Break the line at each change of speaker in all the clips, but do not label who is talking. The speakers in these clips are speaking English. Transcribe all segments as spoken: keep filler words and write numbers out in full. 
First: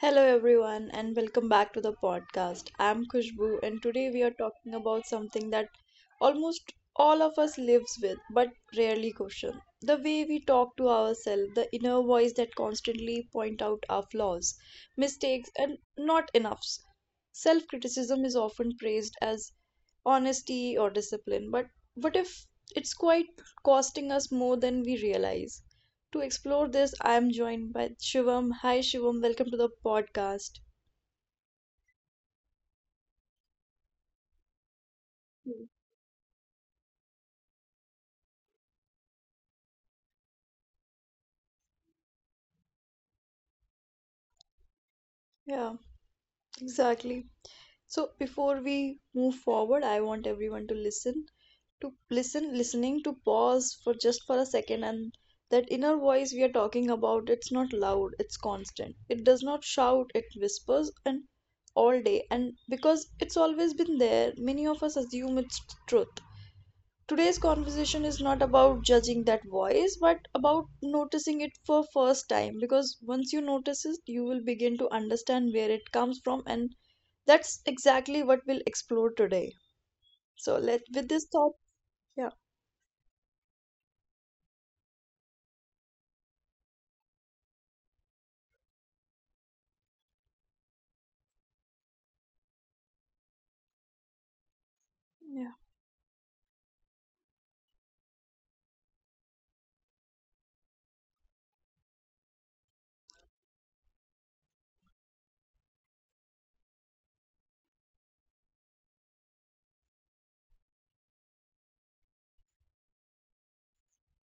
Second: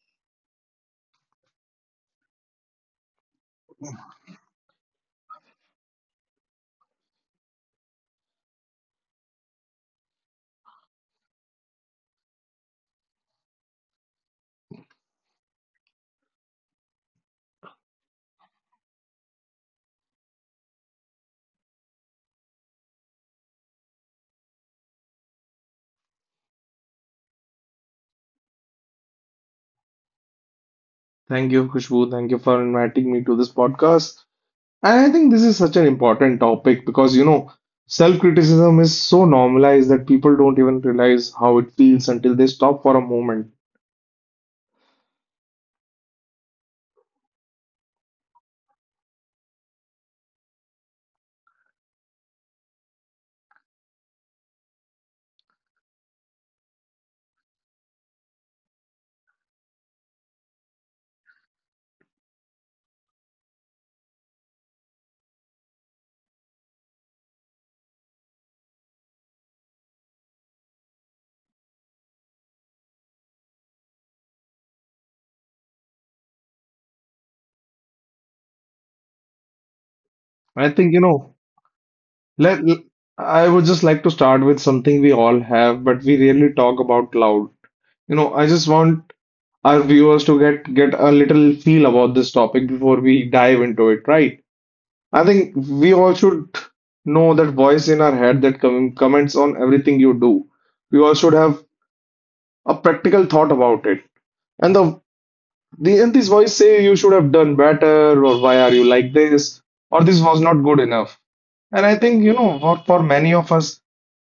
Hello, everyone, and welcome back to the podcast. I'm Kushbu, and today we are talking about something that almost all of us lives with but rarely question, the way we talk to ourselves, the inner voice that constantly point out our flaws, mistakes and not enoughs. Self criticism is often praised as honesty or discipline, but what if it's quite costing us more than we realize? To explore this, I am joined by Shivam. Hi, Shivam. Welcome to the podcast.
Thank you, Khushbu. Thank you for inviting me to this podcast. And I think this is
Mm.
such an important topic because, you know, self-criticism is so normalized that people don't even realize how it feels until they stop for a moment.
Yeah, exactly. So, before we move forward, I want everyone to listen, to listen, listening, to pause for just for a second. And that inner voice we are talking about, it's not loud, it's constant. It does not shout, it whispers and all day. And because it's always been there, many of us assume it's truth. Today's conversation is not about judging that voice, but about noticing it for first time, because once you notice it, you will begin to understand where it comes from, and that's exactly what we'll explore today. So
I
let
think, you
with
know,
this thought, yeah,
let, I would just like to start with something we all have, but we rarely talk about loud. You know, I just want our viewers to get get a little feel about this topic before we dive into it, right? I think
yeah,
we all should know that voice in our head that com- comments on everything you do. We all should have a practical thought about it. And the, the and this voice say you should have done better, or why are you like this, or this was not good enough. And I think you know, for, for many of us,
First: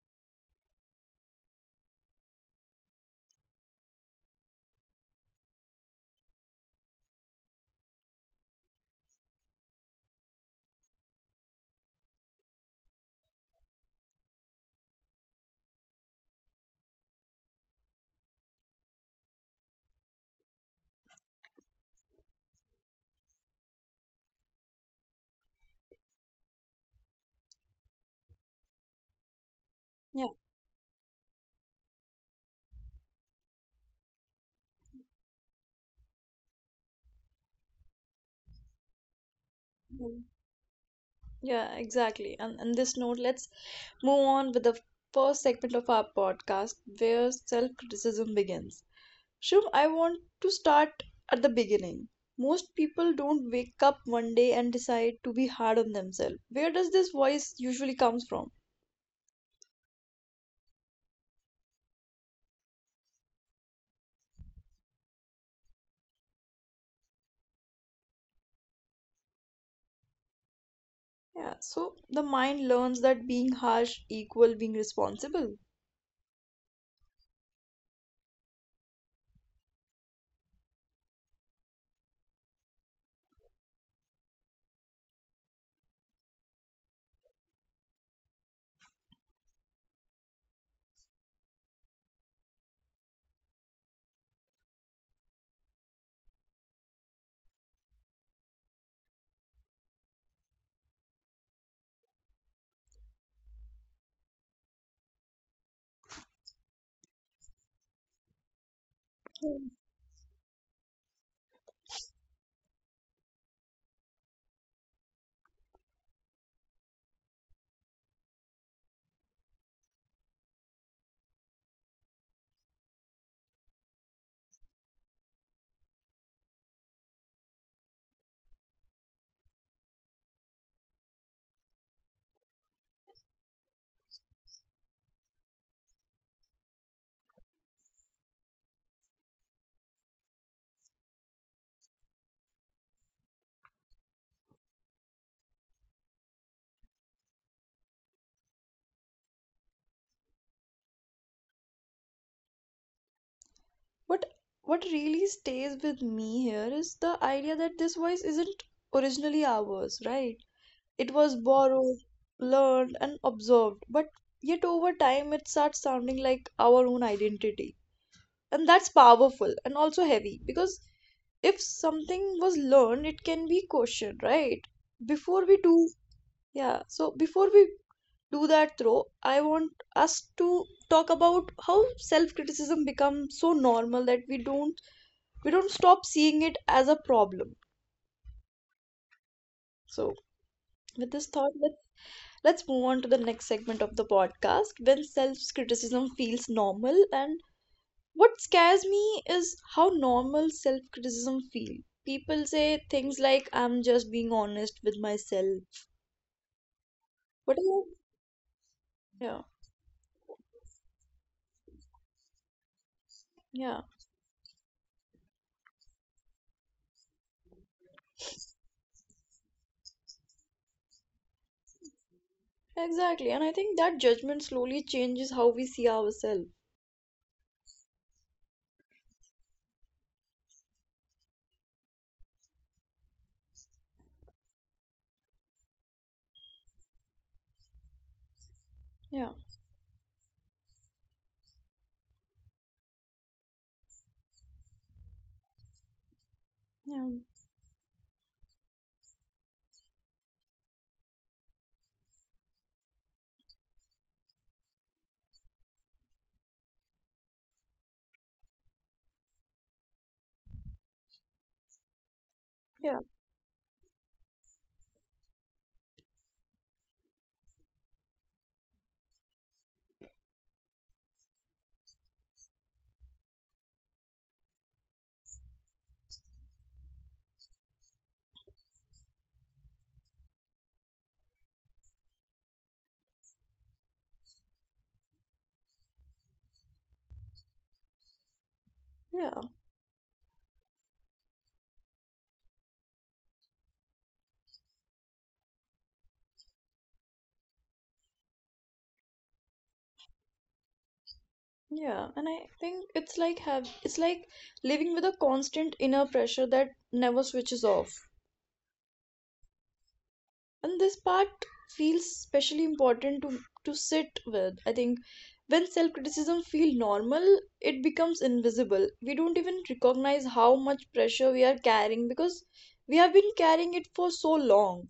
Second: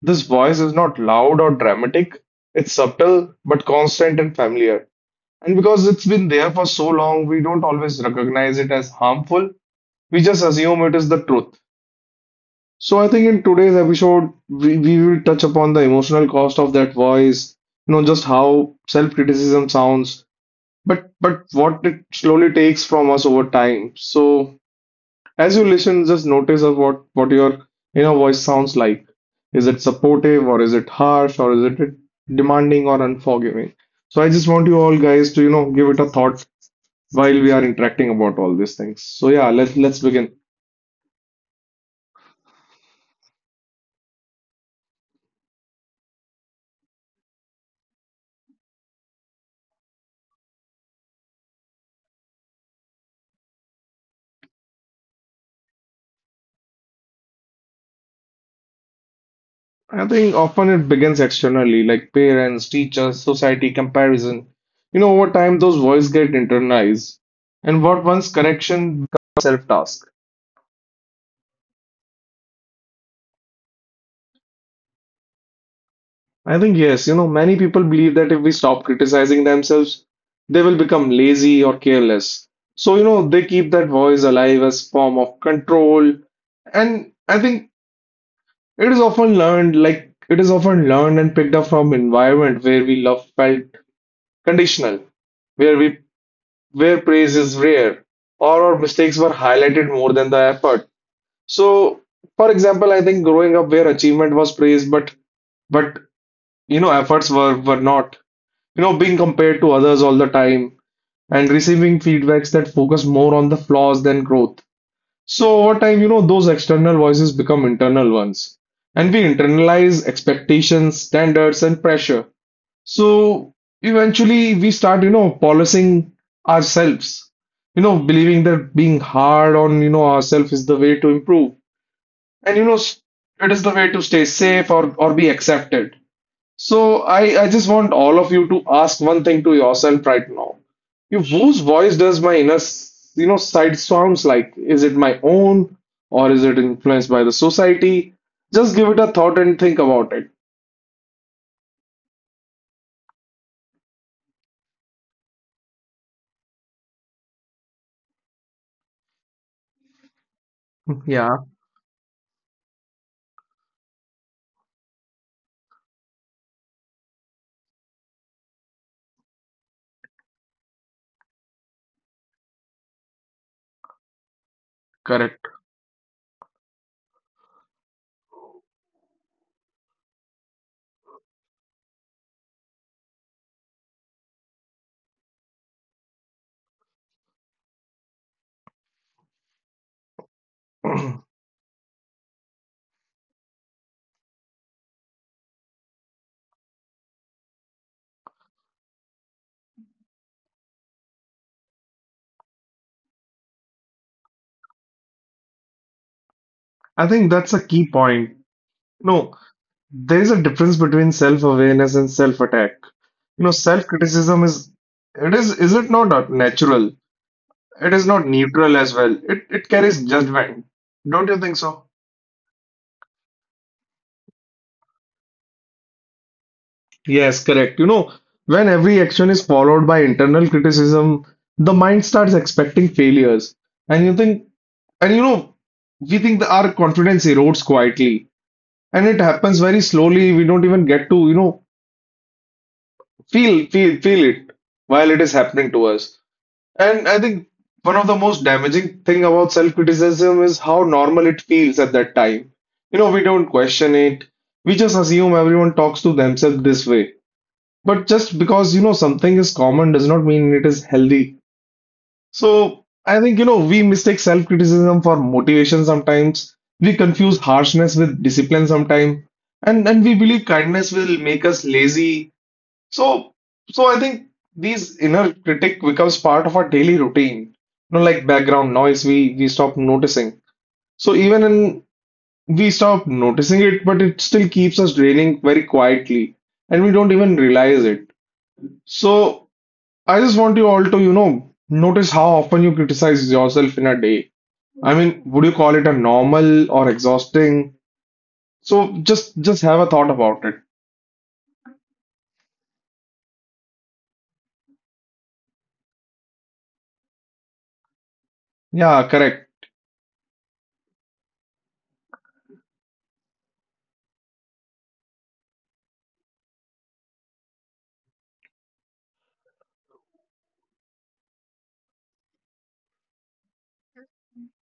this voice is not loud or dramatic. It's subtle but constant and familiar. And because it's been there for so long, we don't always recognize it as harmful. We just assume it is the truth. So I think in today's episode, we, we will touch upon the emotional cost of that voice, you know, just how self-criticism sounds, but but what it slowly takes from us over time. So as you listen, just notice of what what your inner voice sounds like. Is it
yeah.
supportive, or is it harsh, or is it demanding or unforgiving? So I just want you all guys to, you know, give it a thought while we are interacting about all these things. So yeah, let's let's
mm,
begin.
Yeah, exactly. And on this note, let's move on with the first segment of our podcast, where self criticism begins. Shiv, I want to start at the beginning. Most people don't wake up one day and decide to be hard on themselves. Where does this voice usually comes from?
I think often it begins externally, like parents, teachers, society, comparison. You know, over time, those voices get internalized, and what once correction becomes self-task.
Yeah, so the mind learns that being harsh equal being responsible.
I think, yes, you know, many people believe that if we stop criticizing themselves, they will become lazy or careless. So, you know, they keep that voice alive as form of control. And I think it is often learned, like it is often learned and picked up from environment where we love felt conditional where we where praise is rare or our mistakes were highlighted more than the effort. So, for example, I think growing up where achievement was praised, but but you know efforts were were not. You know, being compared
Hmm.
to others all the time and receiving feedbacks that focus more on the flaws than growth. So over time, you know, those external voices become internal ones, and we internalize expectations, standards, and pressure. So eventually we start, you know, policing ourselves, you know, believing that being hard on, you know, ourselves is the way to improve. And, you know, s- it is the way to stay safe or, or be accepted. So I, I just want all of you to ask one thing to yourself right now. You, whose voice does my inner, s- you know, side sounds like? Is it my own or is it influenced by the society? Just give it a thought and think about it.
But what really stays with me here is the idea that this voice isn't originally ours, right? It
Yeah,
was borrowed, learned and observed, but yet over time it starts sounding like our own identity. And that's powerful and also heavy, because if something was learned it can be questioned, right? Before
correct.
we do, yeah, so before we do that throw, I want us to talk about how self criticism becomes so normal that we don't, we don't stop seeing it as a problem. So with this thought, let, let's move on to the next segment of the podcast, when self criticism feels normal. And what scares me is how normal self criticism feels. People say things like, I'm just being honest with myself,
I think
but
that's a
I-
key point. No,
yeah,
there is a difference between self-awareness and self-attack. You know,
yeah,
self-criticism is it is is it not natural? It is not neutral as well. It it carries judgment. Don't you think so?
exactly. And I think that judgment slowly changes how we see ourselves.
Yes, correct. You know, when every action is followed by internal criticism, the mind starts expecting failures. And you think, and you know, we think that our confidence erodes quietly. And it
yeah
happens very slowly. We don't even get to, you know, feel, feel, feel it while it is happening to us.
yeah
And I think one of the most damaging thing about self-criticism is how normal it feels at that time. You know, we don't question it. We just assume everyone talks to themselves this way. But just because, you know, something is common does not mean it is healthy. So
yeah
I think, you know, we mistake self-criticism for motivation sometimes. We confuse harshness with discipline sometimes. And and we believe kindness will make us lazy so, so I think these inner critic becomes part of our daily routine. You know, like background noise, we we stop noticing. So even in we stop noticing it, but it still keeps us draining very quietly, and we don't even realize it.
yeah
So I just want you all to, you know, notice how often you criticize yourself in a day. I mean, would you call it a normal or exhausting? So just just have a thought about it.
yeah, and I think it's like have it's like living with a constant inner pressure that never switches off.
Yeah, correct.
And this part feels especially important to to sit with. I think when self criticism feel normal, it becomes invisible. We don't even recognize how much pressure we are carrying, because we have been carrying it for so long.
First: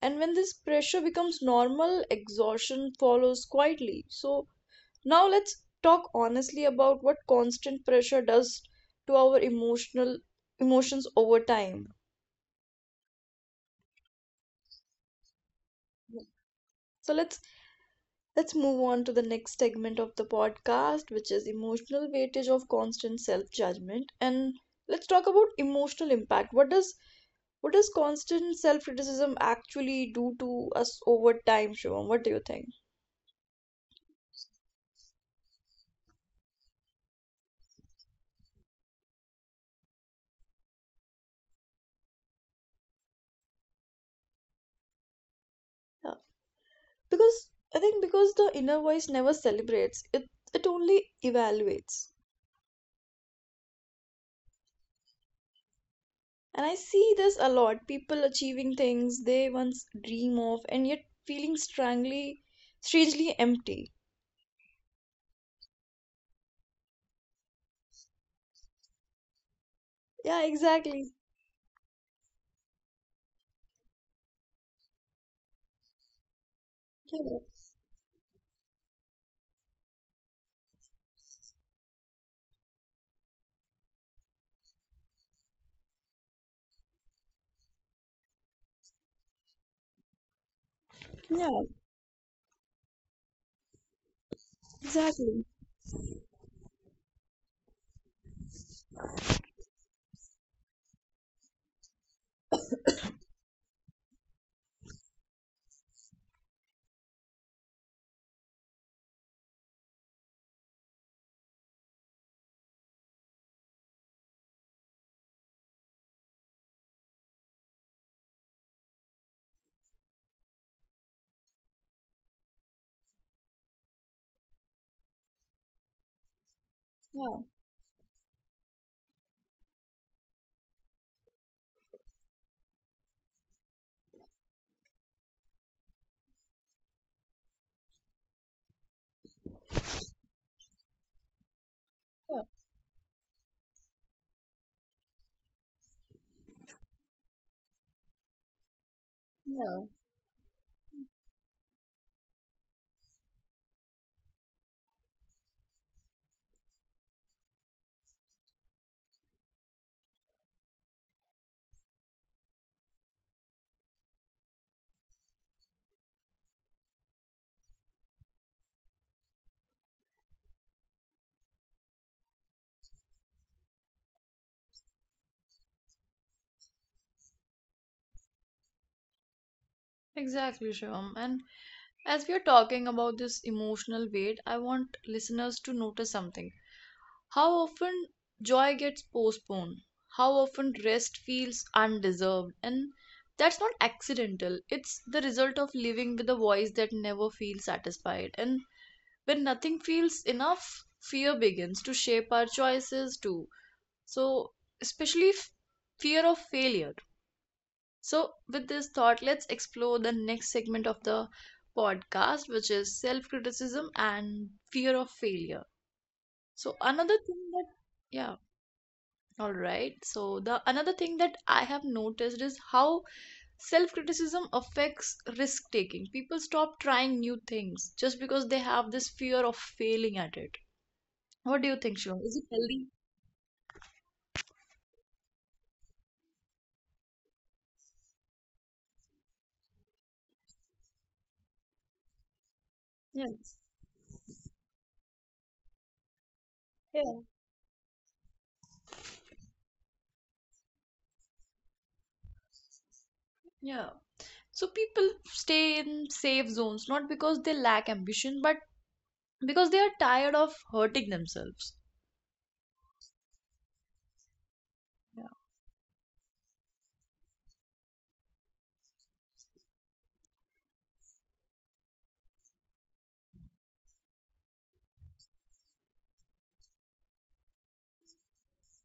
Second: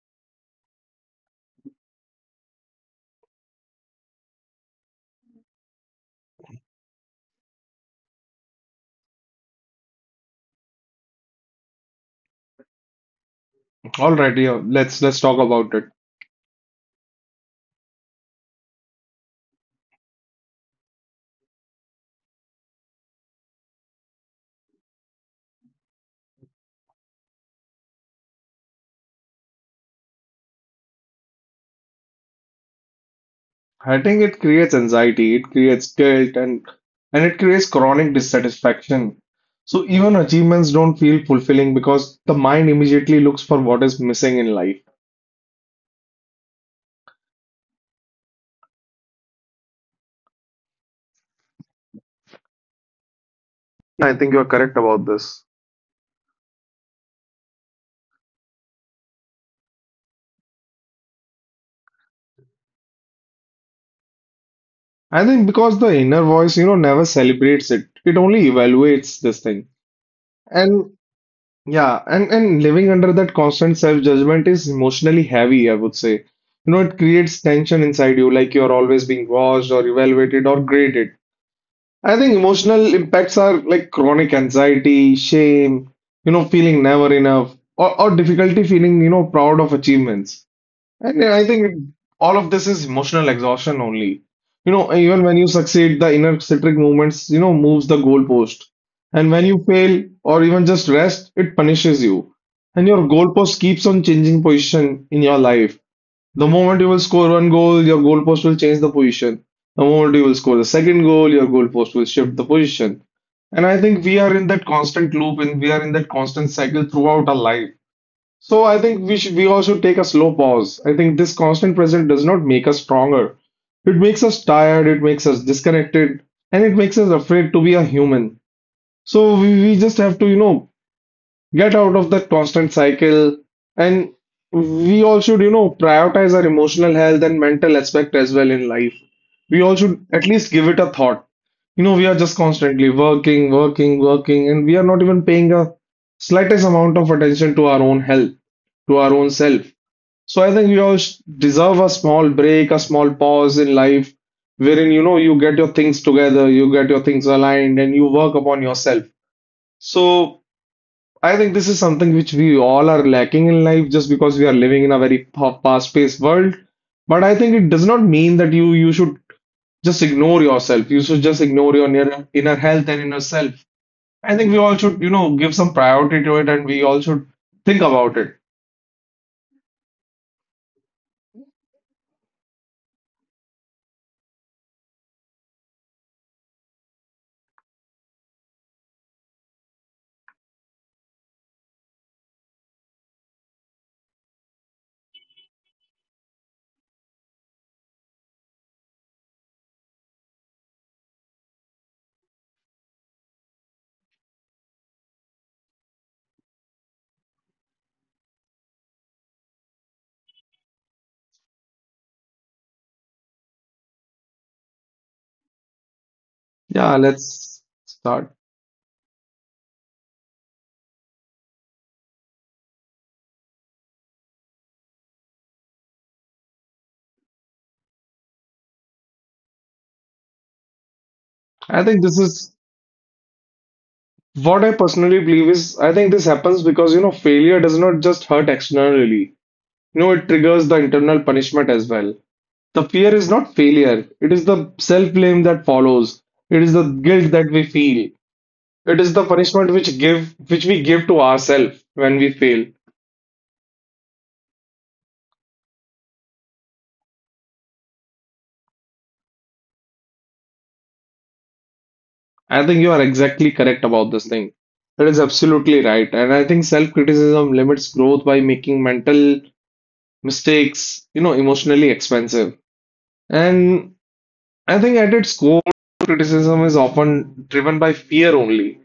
And when this pressure becomes normal, exhaustion follows quietly. So now let's talk honestly about what constant pressure does to our emotional emotions over time.
All right, yeah, let's let's talk about it.
so let's Let's move on to the next segment of the podcast, which is emotional weightage of constant self judgment. And let's talk about emotional impact. What does, what does constant self criticism actually do to us over time, Shivam? What do you think?
I it creates anxiety, it creates guilt, and and it creates chronic dissatisfaction. So even achievements don't feel fulfilling because the mind immediately looks for what is missing in life.
Yeah. Because I think because the inner voice never celebrates, it it only evaluates.
I think you're correct about this.
And I see this a lot. People achieving things they once dream of and yet feeling strangely strangely empty.
I think because the inner voice, you know, never celebrates it. It only evaluates this thing.
Yeah,
And.
exactly.
Yeah, and, and living under that constant self-judgment is emotionally heavy, I would say. You know, it
Yeah.
creates tension inside you, like you're always being watched or evaluated or graded. I think emotional impacts are like chronic anxiety, shame, you know, feeling never enough, or, or difficulty feeling, you know, proud of achievements. And I
Yeah.
think all of this is emotional exhaustion only. You know, even when
Exactly.
you succeed, the inner citric movements, you know, moves the goalpost. And when you fail or even just rest, it punishes you. And your goalpost keeps on changing position in your life. The moment you will score one goal, your goalpost will change the position. The moment you will score the second goal, your goalpost will shift the position. And I think we are in that constant loop and we are in that constant cycle throughout our life. So I think we should we all should take a slow pause. I think this constant pressure does not make us stronger. It makes us tired, it makes us disconnected, and it makes us
Yeah.
afraid to be a human. So we, we just have to, you know, get out of that constant cycle and we all should, you know, prioritize our emotional health and mental aspect as well in life. We all should at least give it a thought. You know, we are
Yeah.
just constantly working, working, working, and we are not even paying a slightest amount of attention to our own health, to our own self.
Yeah.
So I think we all sh- deserve a small break, a small pause in life, wherein you know you get your things together, you get your things aligned, and you work upon yourself. So I think this is something which we all are lacking in life, just because we are living in a very fa- fast-paced world. But I think it does not mean that you you should just ignore yourself. You should just ignore your inner, inner health and inner self. I think we all should, you know, give some priority to it and we all should think about it.
Exactly, Shivam. And as we are talking about this emotional weight, I want listeners to notice something. How often joy gets postponed, how often rest feels undeserved, and that's not accidental. It's the result of living with a voice that never feels satisfied. And when nothing feels enough, fear begins to shape our choices too. So, especially f- fear of failure. So, with this thought, let's explore the next segment of the podcast, which is self criticism and fear of failure. So,
Yeah,
another thing
let's
that,
start.
yeah, all right. So, the another thing that I have noticed is how self criticism affects risk taking. People stop trying new things just because they have this fear of failing at it. What do you
I
think,
think this
Shivam? Is it
is
healthy?
what I personally believe is I think this happens because, you know, failure does not just hurt externally. You know, it triggers the internal punishment as well. The fear is not
Yes.
failure, it is the self-blame that follows. It is the
Yeah.
guilt that we feel. It is the punishment which give which we give to ourselves when we fail.
Yeah. So people stay in safe zones not because they lack ambition, but because they are tired of hurting themselves.
I think you are exactly correct about this thing. That is
Yeah.
absolutely right. And I think self-criticism limits growth by making mental mistakes, you know, emotionally expensive. And I think at its core, criticism is often driven by fear only.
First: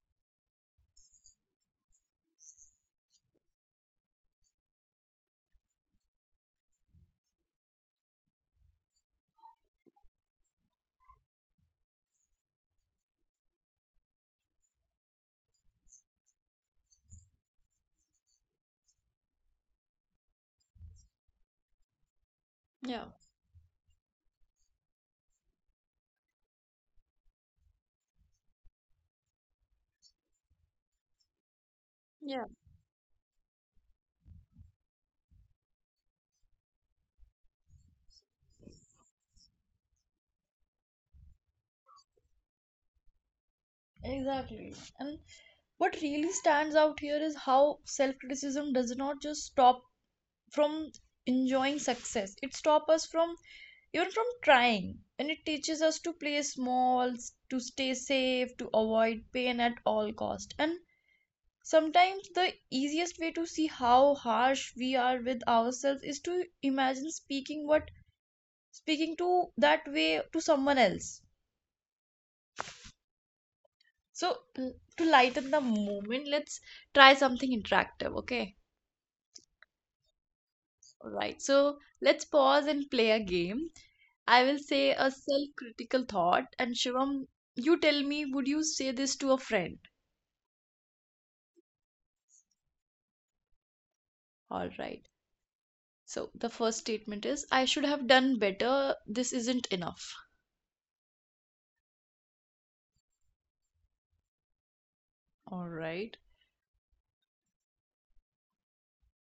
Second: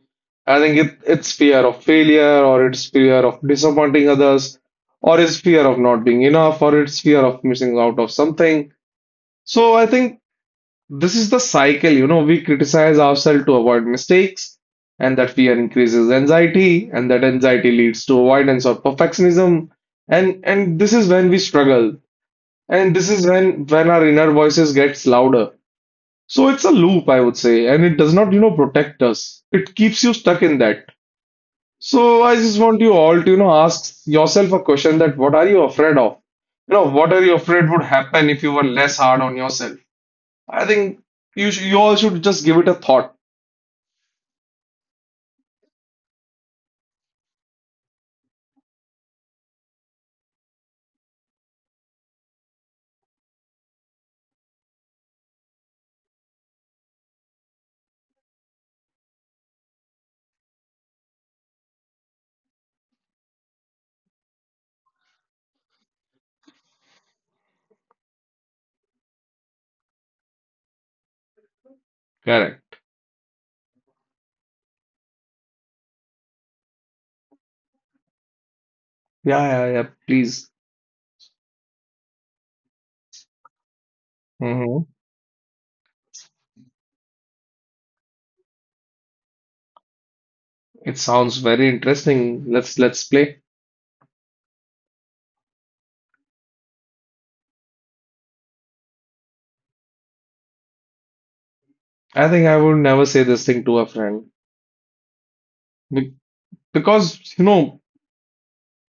I think it, it's fear of failure, or it's fear of disappointing others, or it's fear of not being enough, or it's fear of missing out of something. So I think this is the cycle, you know, we criticize ourselves to avoid mistakes, and that fear increases anxiety, and that anxiety leads to avoidance or perfectionism. And and this is when we struggle, and
Yeah,
this is when when our inner voices gets louder. So it's a loop, I would say, and it does not, you know, protect us. It keeps you stuck in that. So I
yeah,
just want you all to, you know, ask yourself a question that what are you afraid of? You know, what are you afraid would happen if you were less hard on yourself? I think you sh you all should just give it a thought.
exactly. And what really stands out here is how self criticism does not just stop from enjoying success, it stops us from even from trying. And it teaches us to play small, s- to stay safe, to avoid pain at all cost. And sometimes the easiest way to see how harsh we are with ourselves is to imagine speaking what speaking to that way to someone else.
Correct.
So mm, to lighten the moment, let's try something interactive, okay?
Yeah, yeah, yeah. Please.
All right. So let's pause and play a game. I will say a
hmm
self-critical thought, and Shivam, you tell me, would you say this to a friend?
It sounds very interesting. Let's let's play.
All right. So the first statement is, I should have done better. This isn't enough.
I think I would never say this thing to a friend.
All right.
Be- because you know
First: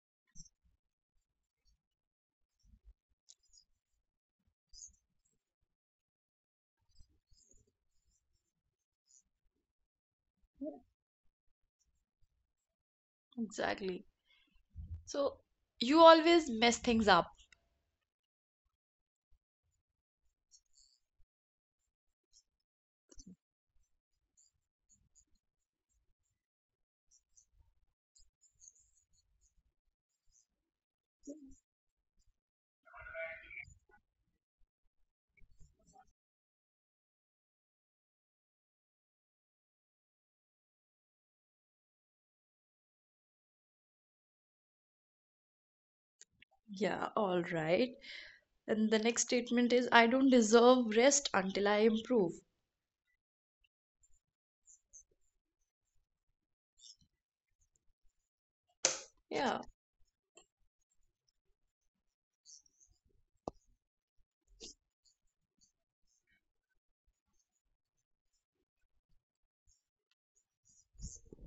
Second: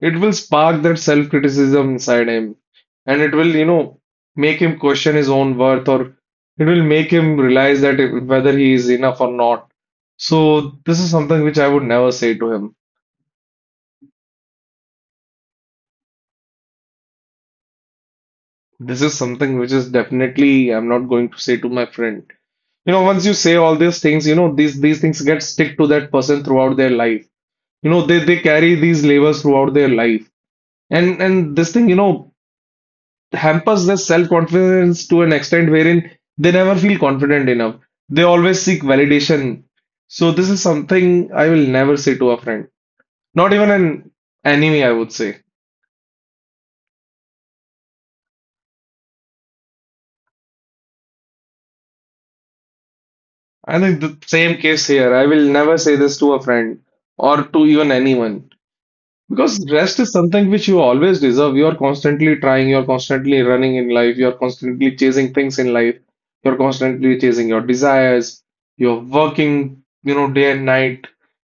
it will spark that self-criticism inside him, and it will you know make him question his own worth, or it will make him realize that if- whether he is enough or not.
Yeah,
So this is something which I would never say to him.
exactly. So, you always mess things up.
This is something which is definitely I'm not going to say to my friend. You know, once you say all these things, you know, these these things get stick to that person throughout their life. You know, they they carry these labels throughout their life. And and this thing, you know, hampers their self-confidence to an extent wherein they never feel confident enough. They always seek validation. So this is something I will never say to a friend. Not even an enemy, I would say.
Yeah, all right. And the next statement is, I don't deserve rest until I improve.
I think the same case here. I will never say this to a friend or to even anyone. Because
Yeah.
rest is something which you always deserve. You're constantly trying, you're constantly running in life, you're constantly chasing things in life, you're constantly chasing your desires, you're working, you know, day and night.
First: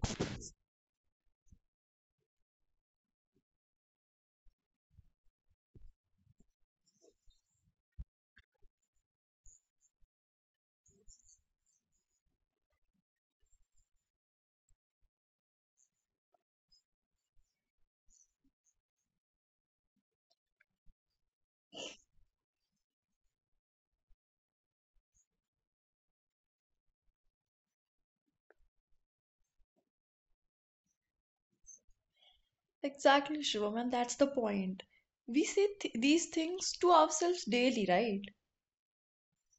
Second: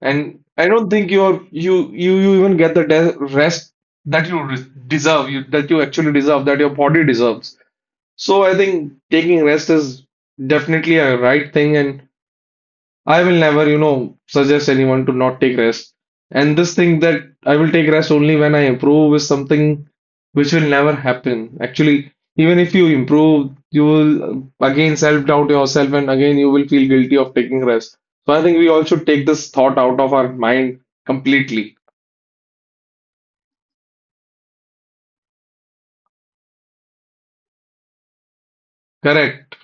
And I don't think you're you you you even get the de rest that you re deserve, you that you actually deserve, that your body deserves. So I think taking rest is definitely a right thing, and I will never, you know, suggest anyone to not take rest. And this thing that I will take rest only when I improve is something which will never happen. Actually, even if you improve, you will uh, again self-doubt yourself and again you will feel guilty of taking rest. So I think we all should take this thought out of our mind completely.
Exactly, Shivam, and that's the point. We say th these things to ourselves daily, right?
Correct.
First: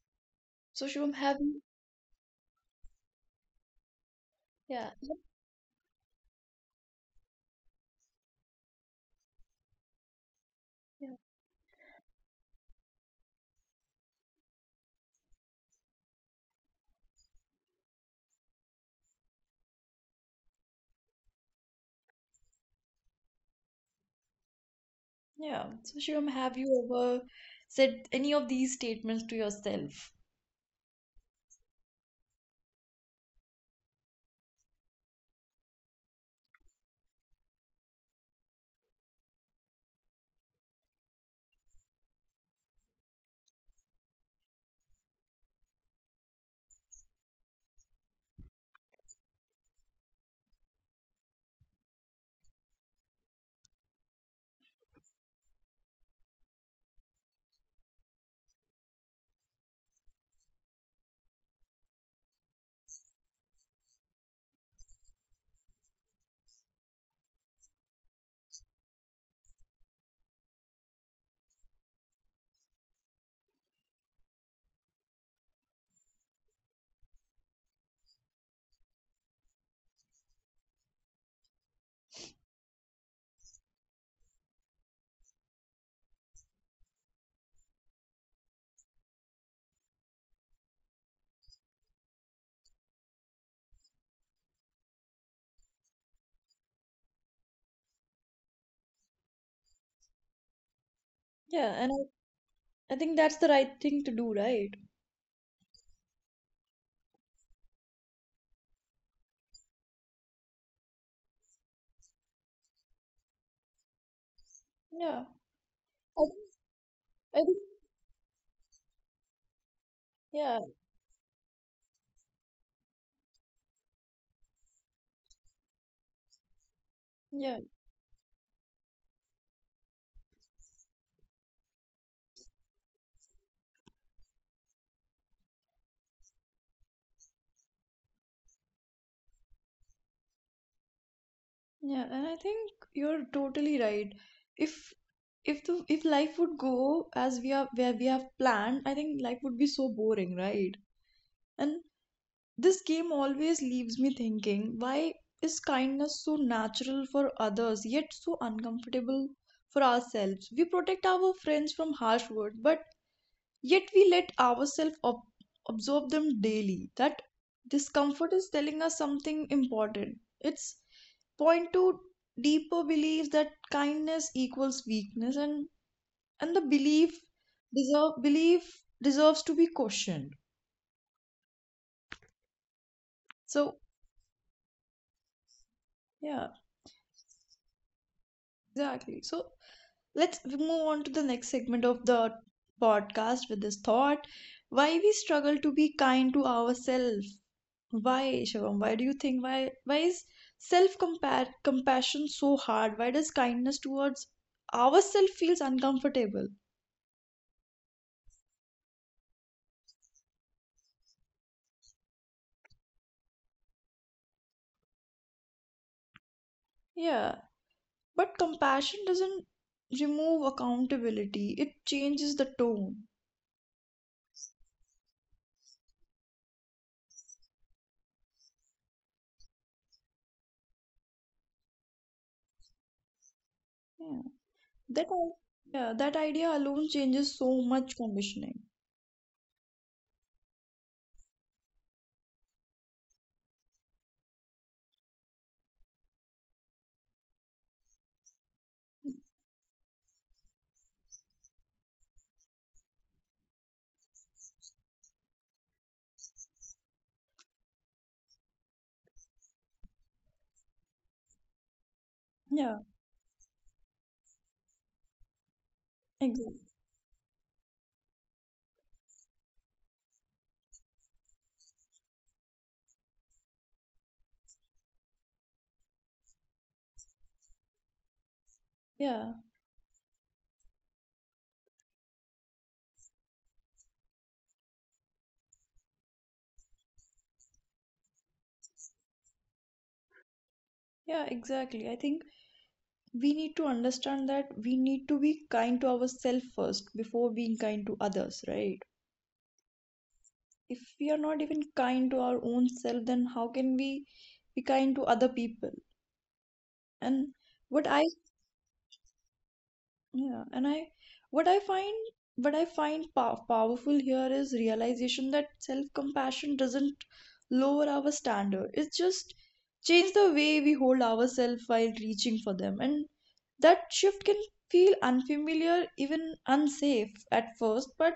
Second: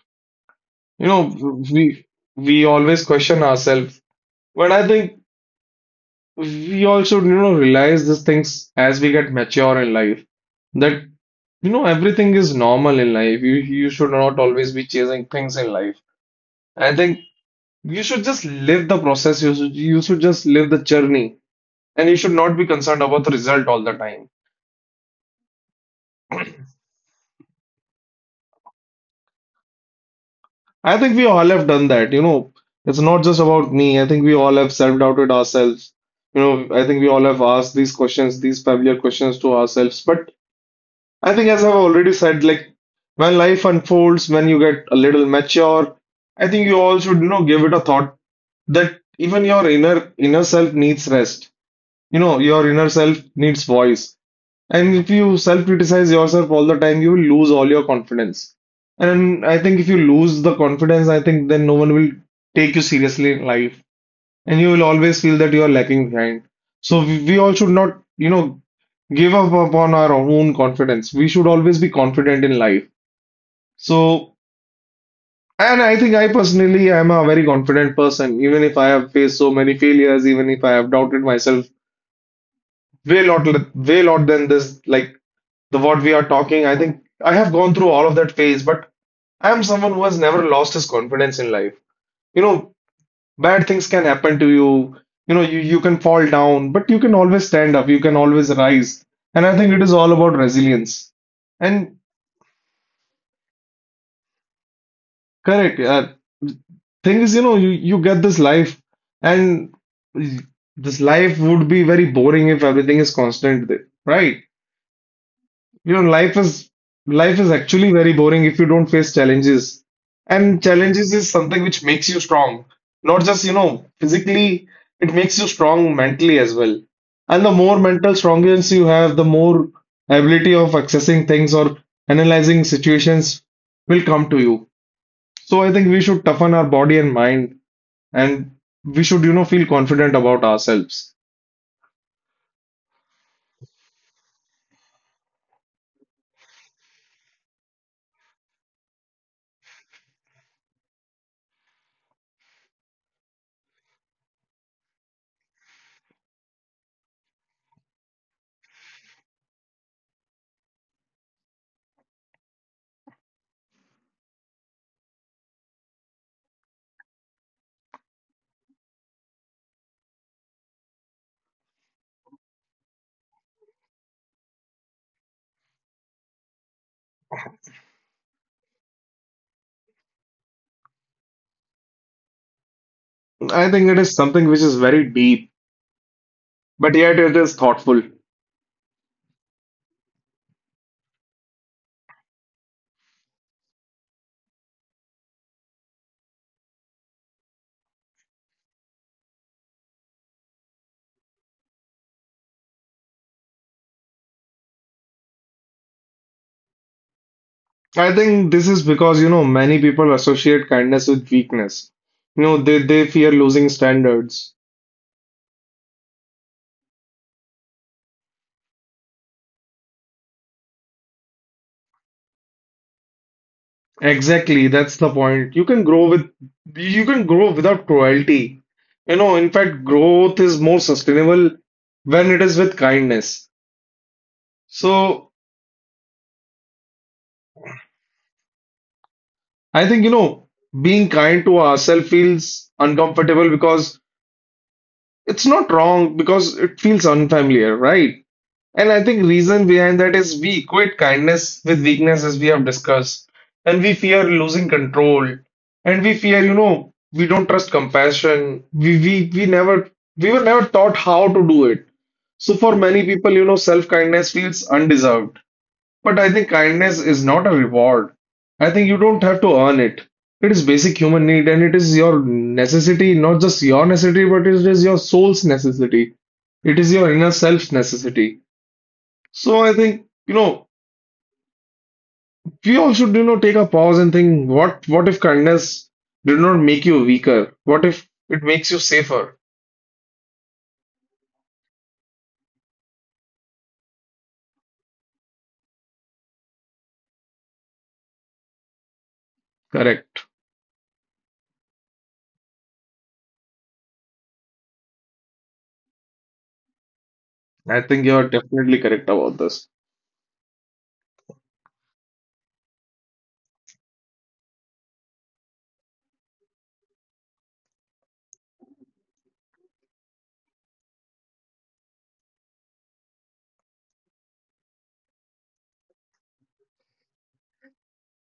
So,
You
Shivam, have
know,
you,
we we always question ourselves, but I
yeah,
think we all should, you know, realize these things as we get mature in life that
yeah,
you know, everything is normal in life. You you should not always be chasing things in life. I think you should just live the process. You should, you should just live the journey, and you should not be concerned about the result all the time.
yeah. So, Shivam, have you ever said any of these statements to yourself?
I think we all have done that. You know, it's not just about me. I think we all have self-doubted ourselves. You know, I think we all have asked these questions, these familiar questions to ourselves. But I think, as I've already said, like when life unfolds, when you get a little mature, I think you all should, you know, give it a thought that even your inner inner self needs rest. You know, your inner self needs voice. And if you self-criticize yourself all the time, you will lose all your confidence. And I think if you lose the confidence, I think then no one will take you seriously in life, and you will always feel that you are lacking behind. So we, we all should not, you know, give up upon our own confidence. We should always be confident in life. So and I think I personally am a very confident person, even if I have faced so many failures, even if I have doubted myself way lot, way lot than this, like the what we are talking. I think I have gone through all of that phase, but I am someone who has never lost his confidence in life. You know, bad things can happen to you. You know, you, you can fall down, but you can always stand up. You can always rise. And I think it is all about resilience.
Yeah,
And
and I, I think that's the right thing to do, right?
correct. Uh, thing is, you know, you, you get this life, and this life would be very boring if everything is constant, th- right?
Yeah,
You know,
I
life
think,
is life
I
is
think,
actually very boring if you don't face challenges. And
yeah,
challenges is something which makes you strong. Not just, you know, physically, it makes you strong mentally as well. And the
yeah,
more mental strongness you have, the more ability of accessing things or analyzing situations will come to you. So I think we should toughen our body and mind, and we should, you know, feel confident about ourselves.
yeah, and I think you're totally right. If if the if life would go as we are where we have planned, I think life would be so boring, right? And this game always leaves me thinking, why is kindness so natural for others yet so uncomfortable for ourselves? We protect our friends from harsh words, but yet we let ourselves ob- absorb them daily. That discomfort is telling us something important. It's point to deeper beliefs that kindness equals weakness, and and the belief deserve belief deserves to be questioned.
I
So
think it is something which is very deep,
yeah,
but yet it is thoughtful.
exactly. So let's move on to the next segment of the podcast with this thought, why we struggle to be kind to ourselves. Why Shivam, why do you think, why why is self compassion so hard? Why does kindness towards ourselves feels uncomfortable?
I think this is because, you know, many people associate kindness with weakness. You know, they, they fear losing standards.
Yeah, but compassion doesn't remove accountability, it changes the tone.
Exactly, that's the point. You can grow with, you can grow without cruelty. You know, in fact, growth is more sustainable when it is with kindness.
yeah that
So
al- yeah, that idea alone changes so much conditioning.
I think, you know, being kind to ourselves feels uncomfortable because it's not wrong, because it feels unfamiliar, right? And I think reason behind that is we equate kindness with weakness as we have discussed, and we fear losing control, and we fear, you know, we don't trust compassion. We we we never we were never taught how to do it. So for
Yeah,
many people, you know, self-kindness feels undeserved. But I think
exactly.
kindness is not a reward. I think you don't have to earn it. It is basic human need and it is your necessity, not just your necessity, but it is your soul's necessity. It is your inner self's necessity.
yeah
So I think, you know, we all should, you know, take a pause and think what what if kindness did not make you weaker? What if it makes you safer?
yeah exactly, I think we need to understand that we need to be kind to ourselves first before being kind to others, right?
Correct.
If we are not even kind to our own self, then how can we be kind to other people? And
I
what
think
I
you're definitely correct about this.
Yeah, and I what I find what I find pow powerful here is realization that self-compassion doesn't lower our standard. It's just change the way we hold ourselves while reaching for them. And that shift can feel unfamiliar, even unsafe at first, but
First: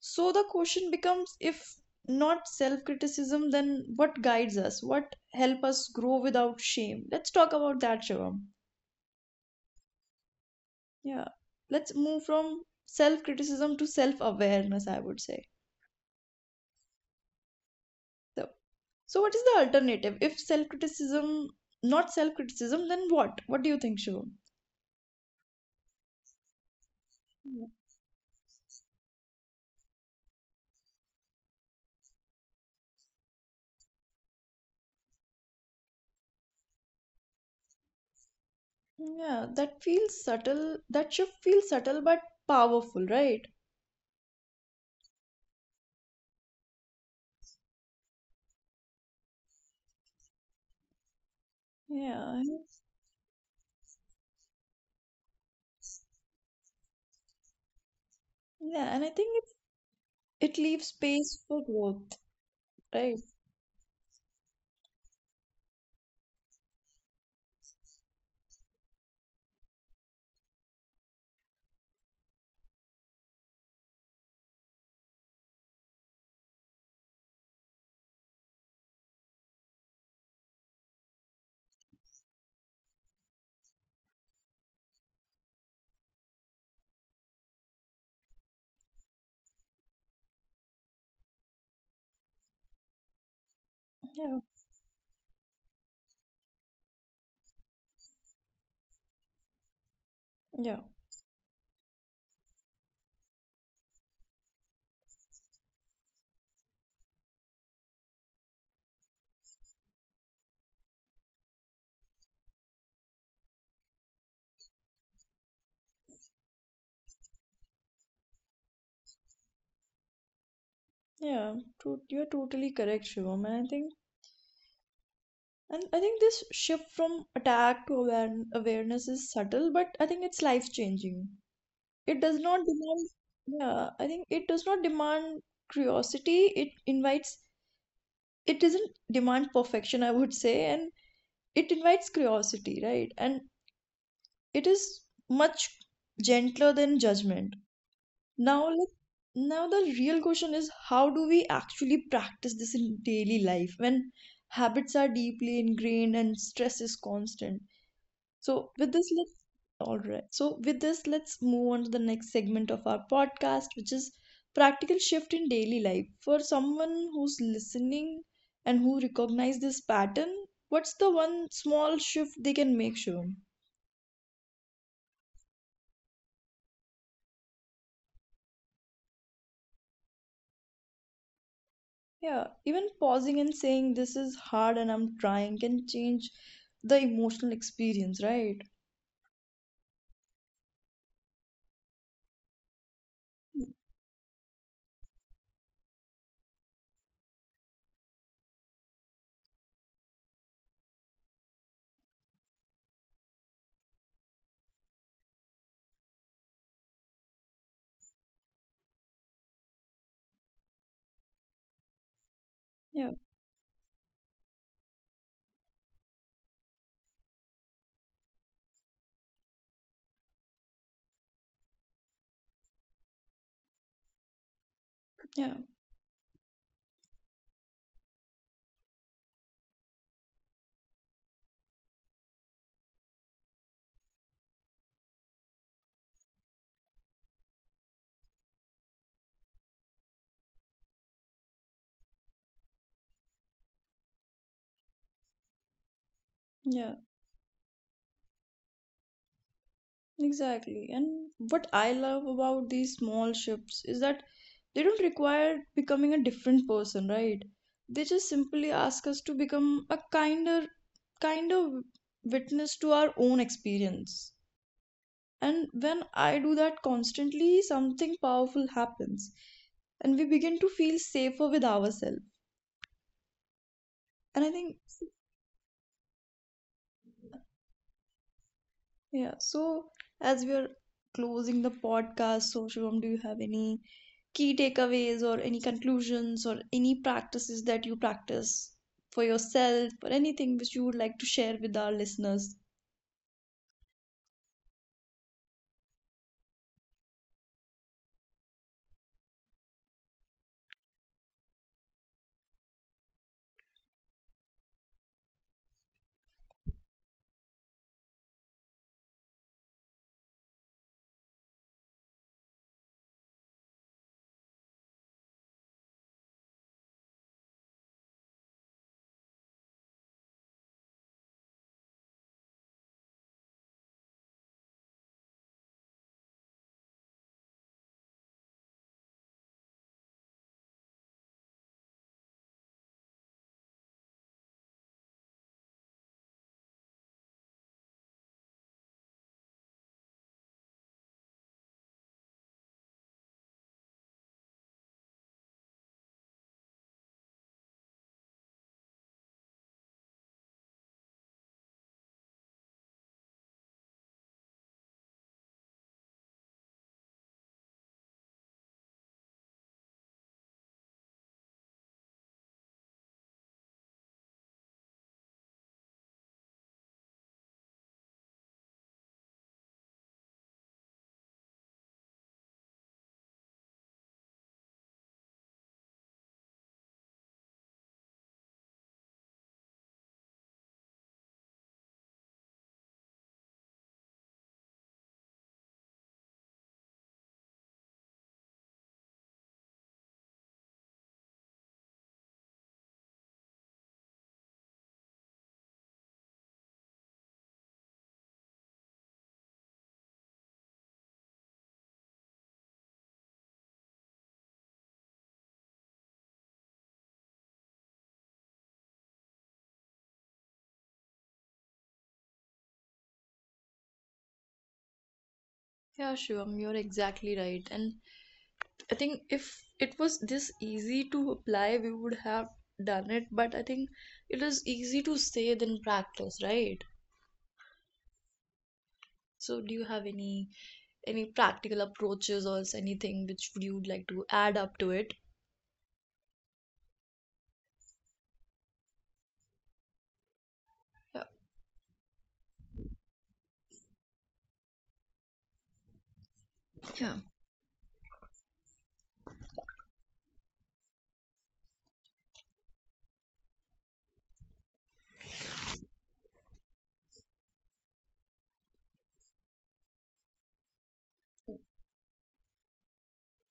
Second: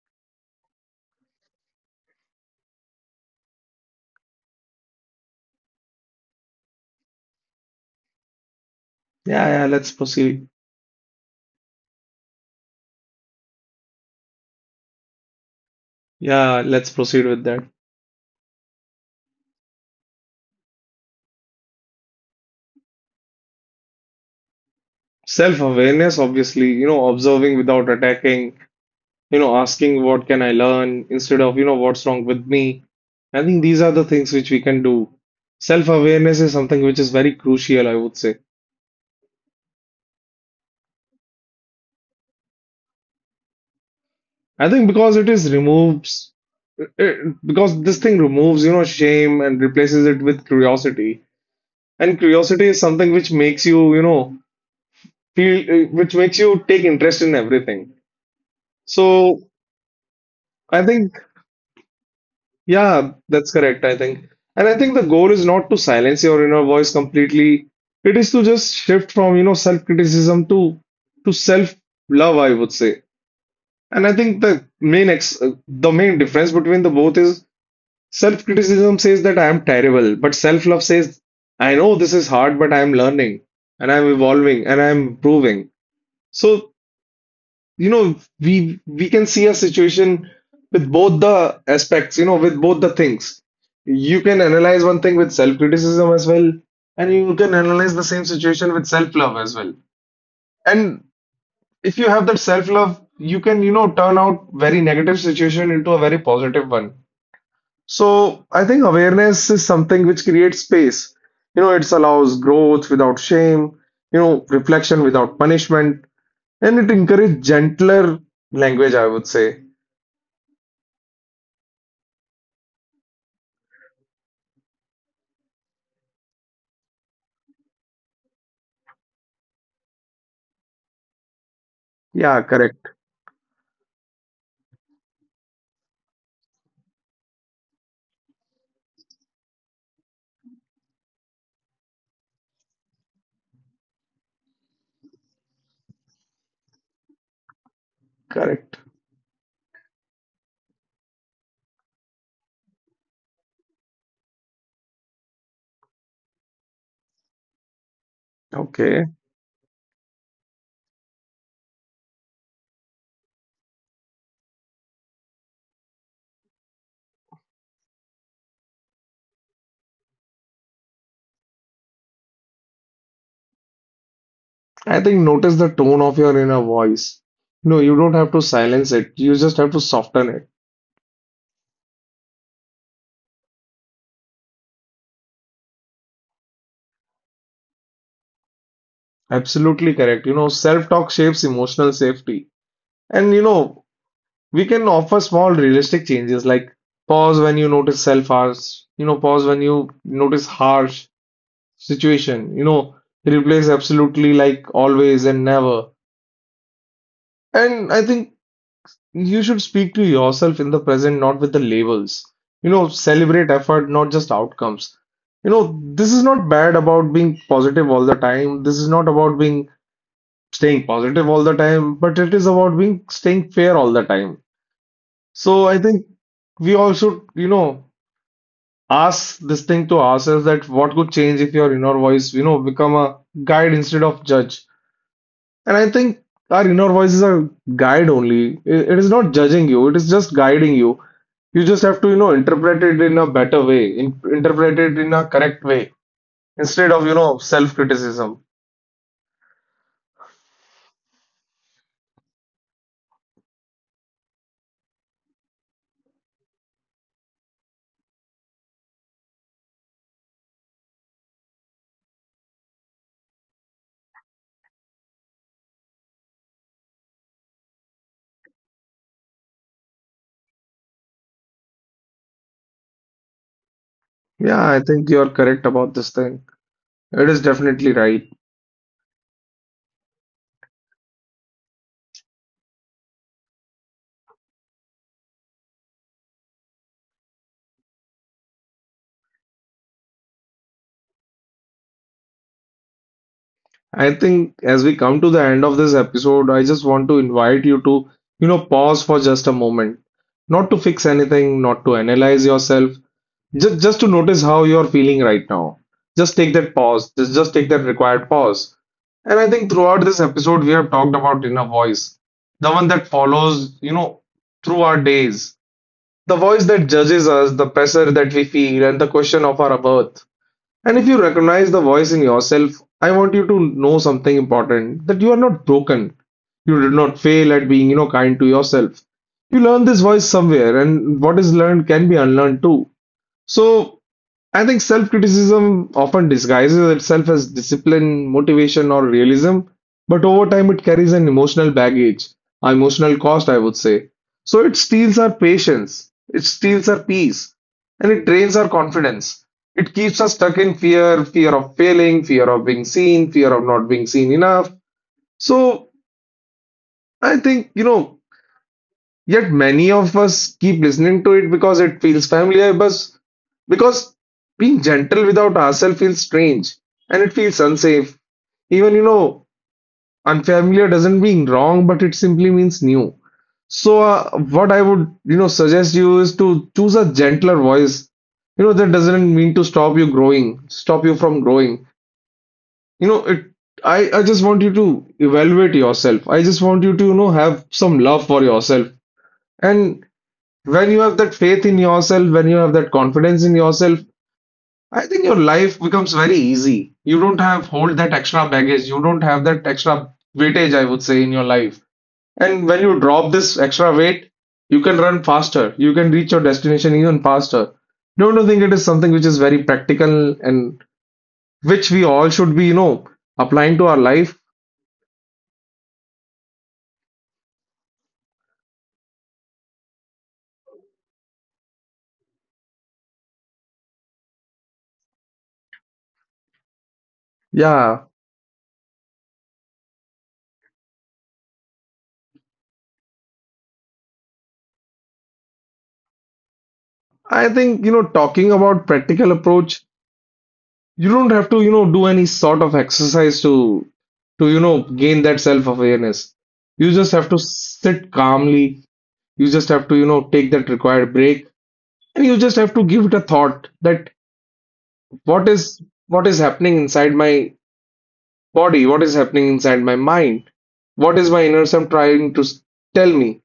so the question becomes, if not self-criticism, then what guides us? What help us grow without shame? Let's talk about that, Shivam.
Yeah, yeah, let's proceed.
Yeah. Let's move from self criticism to self awareness, I would say.
Yeah, let's proceed with that.
So, so, what is the alternative? If self criticism, not self criticism, then what? What do you think, Shivam?
Self-awareness, obviously, you know, observing
Mm.
without attacking, you know, asking what can I learn instead of, you know, what's wrong with me. I think these are the things which we can do. Self-awareness is something which is very crucial, I would say.
Yeah, that feels subtle. That shift feels subtle but powerful, right?
I think because it is removes, it, because this thing removes, you know, shame and replaces it with curiosity. And
Yeah. and-
curiosity is something which makes you, you know, feel, eh, which makes you take interest in everything.
Yeah, and I
So
think it, it
I
leaves
think
space for growth,
yeah,
right?
that's correct, I think. And I think the goal is not to silence your inner voice completely. It is to just shift from, you know, self-criticism to to self-love, I would say. And I think the main ex uh, the main difference between the both is self-criticism says that I am terrible, but self-love says I know this is hard, but I am learning and I am evolving and I am improving. So you know we we can see a situation with both the aspects, you know, with both the things. You can
Yeah,
analyze one thing with self criticism as well, and you can analyze the same situation with self love as well.
yeah,
And if you have that self love, you can, you know, turn out very negative situation into a very positive one. So I think awareness is something which creates space. You know, it allows growth without shame, you know, reflection without punishment, and it encourages gentler language, I would say.
yeah. True, you're totally correct, Shivam. And I think And I think this shift from attack to aware- awareness is subtle, but I think it's life changing. It does
Yeah,
not
correct,
demand, yeah, I think it does not demand curiosity. It invites, it doesn't demand perfection, I would say, and it invites curiosity, right? And it is much gentler than judgment. Now,
correct.
let Now the real question is, how do we actually practice this in daily life when habits are deeply ingrained and stress is constant? So with
Okay.
this, let's All right. So with this, let's move on to the next segment of our podcast, which is practical shift in daily life. For someone who's listening and who recognize this pattern, what's the one small shift they can make, Shivam?
I think notice the tone of your inner voice. No, you don't have to silence it. You just have to soften it.
Yeah, even pausing and saying this is hard and I'm trying can change the emotional experience, right?
Absolutely correct. You know, self-talk shapes emotional safety. And you know, we can offer small realistic changes like pause when you notice self-harsh, you know, pause when you notice harsh situation, you know, replace absolutely like always and never. And I think you should speak to yourself in the present, not with the labels. You know,
Yeah,
celebrate effort, not just outcomes. You know, this is not bad about being positive all the time. This is not about being staying positive all the time, but it is about being staying fair all the time.
yeah,
So I think we all should, you know, ask this thing to ourselves that what could change if your inner voice, you know, become a guide instead of judge. And I think our inner voice is a guide only. It, it is not judging you, it is just guiding you. You just have to, you know, interpret it in a better way, in, interpret it in a correct way instead
yeah.
of, you know, self-criticism.
Exactly. And what I love about these small shifts is that they don't require becoming a different person, right? They just simply ask us to become a kinder, kinder witness to our own experience. And when I do that constantly, something powerful happens and we begin to feel safer with ourselves. And I
Yeah,
think,
I think you're correct about this thing. It is definitely right.
yeah, so As we are closing the podcast, Shubham, do you have any key takeaways or any conclusions or any practices that you practice for yourself or anything which you would like to share with our listeners?
I think as we come to the end of this episode, I just want to invite you to, you know, pause for just a moment. Not to fix anything, not to analyze yourself, Just, just to notice how you're feeling right now. Just take that pause. Just, just take that required pause. And I think throughout this episode, we have talked about inner voice, the one that follows, you know, through our days, the voice that judges us, the pressure that we feel, and the question of our worth. And if you recognize the voice in yourself, I want you to know something important that you are not broken. You did not fail at being, you know, kind to yourself. You learned this voice somewhere, and what is learned can be unlearned too. So I think self-criticism often disguises itself as discipline, motivation, or realism, but over time it carries an emotional baggage, an emotional cost, I would say. So it steals our patience, it steals our peace, and it drains our confidence. It keeps us stuck in fear, fear of failing, fear of being seen, fear of not being seen enough. So I think, you know, yet many of us keep listening to it because it feels familiar, because, because being gentle without ourselves feels strange and it feels unsafe. Even, you know, unfamiliar doesn't mean wrong, but it simply means new. So, uh, what I would, you know, suggest you is to choose a gentler voice. You know, that doesn't mean to stop you growing, stop you from growing. You know, it, I, I just want you to evaluate yourself. I just want you to, you know, have some love for yourself. And when you have that faith in yourself, when you have that confidence in yourself, I think your life becomes very easy. You don't have hold that extra baggage. You don't have that extra weightage, I would say, in your life. And when you drop this extra weight, you can run faster. You can reach your destination even faster. Don't you think it is something which is very practical and which we all should be, you know, applying to our life?
Yeah, Shivam, you're exactly right. And I think if it was this easy to apply, we would have done it. But I think it is easy to say than practice, right?
Yeah,
So, do you have any any practical approaches or anything which would you would like to add up to it?
I think, you know, talking about practical approach, you
Yeah,
don't have to, you know, do any sort of exercise to to, you know, gain that self-awareness. You
Yeah,
just have to sit calmly. You just have to, you know, take that required break and you just have to give it a thought that what is what is happening inside my body? What is happening inside my mind? What is my inner self trying to s- tell me?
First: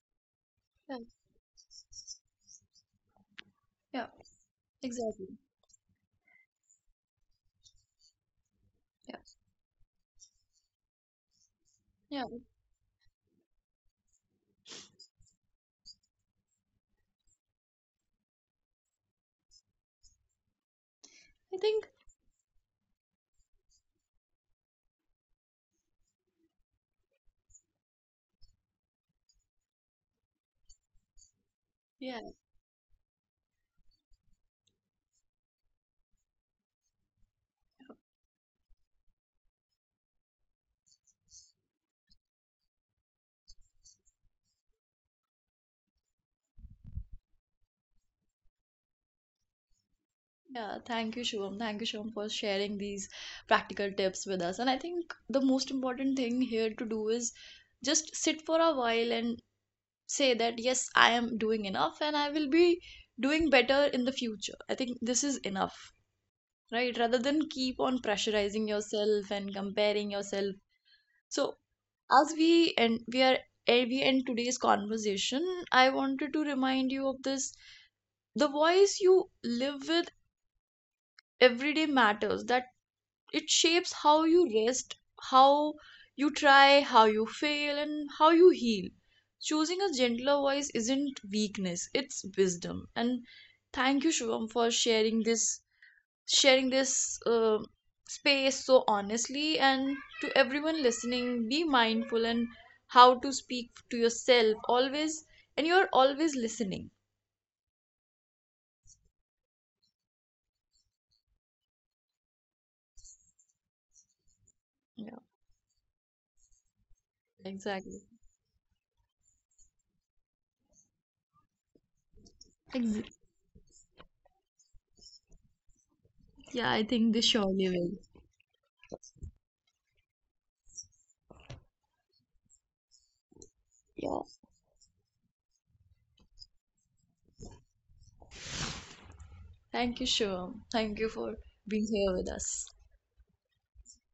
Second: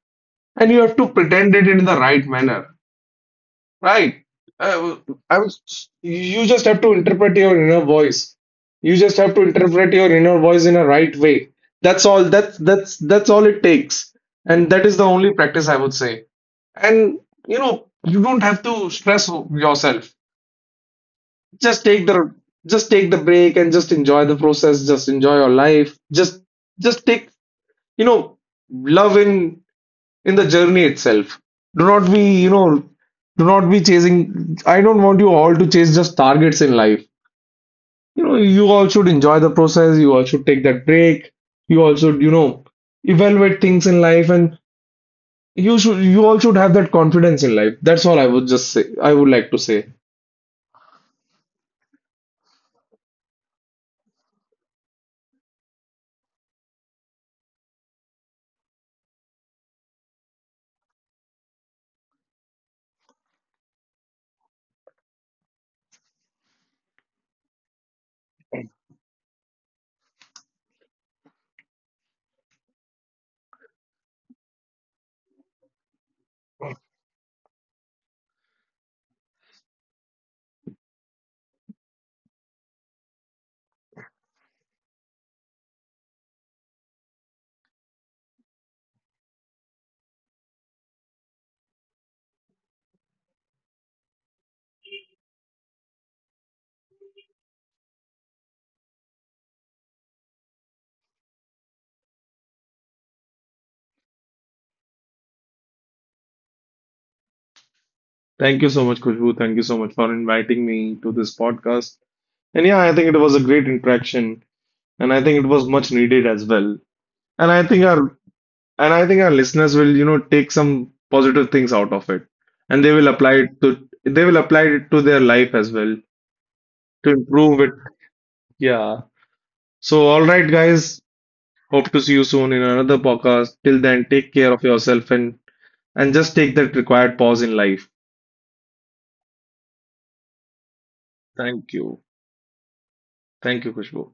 And you have
yeah,
to pretend it in the right manner.
yeah,
Right. Uh,
exactly.
I was, you just have to interpret your inner voice. You just
Yeah.
have to interpret your inner voice in a right way. That's all.
yeah.
That's that's that's all it takes. And that is the only practice I would say. And you know, you don't have to stress yourself.
I
Just
think
take the just take the break and just enjoy the process. Just enjoy your life. Just just take, you know, love in in the journey itself. Do not
yeah.
be, you know, do not be chasing. I don't want you all to chase just targets in life. You know, you all should enjoy the process. You all should take that break. You all should, you know, evaluate things in life, and you should, you all should have that confidence in life. That's all I would just say. I would like to say.
Yeah, Thank you, Shubham. Thank you, Shubham, for sharing these practical tips with us. And I think the most important thing here to do is just sit for a while and say that, yes, I am doing enough and I will be doing better in the future. I think this is enough, right? Rather than keep on pressurizing yourself and comparing yourself. So, as we end, we are eh, we end today's conversation. I wanted to remind you of this. The voice you live with every day matters. That It shapes how you rest, how you try, how you fail, and how you heal. Choosing a gentler voice isn't weakness, it's wisdom. And thank you, Shivam, for sharing this sharing this uh, space so honestly. And to everyone listening, be mindful and how to speak to yourself always, and you're always listening.
Thank you so much, Kushbu. Thank you so much for inviting me to this podcast. And yeah, I think it was a great interaction, and
Yeah,
I think it was much needed as well. And I think
exactly.
our And I think our listeners will, you know, take some positive things out of it and they will
Ex-
apply it to they will apply it to their life as well
yeah, I
to
think they
improve it.
surely
Yeah. So all right guys, hope to see you soon in another podcast. Till then,
will.
take care of yourself and and just take that required pause in life.
Thank you, Shivam. Thank you for
Thank
being
you.
here with us.
Thank you, Kushbu.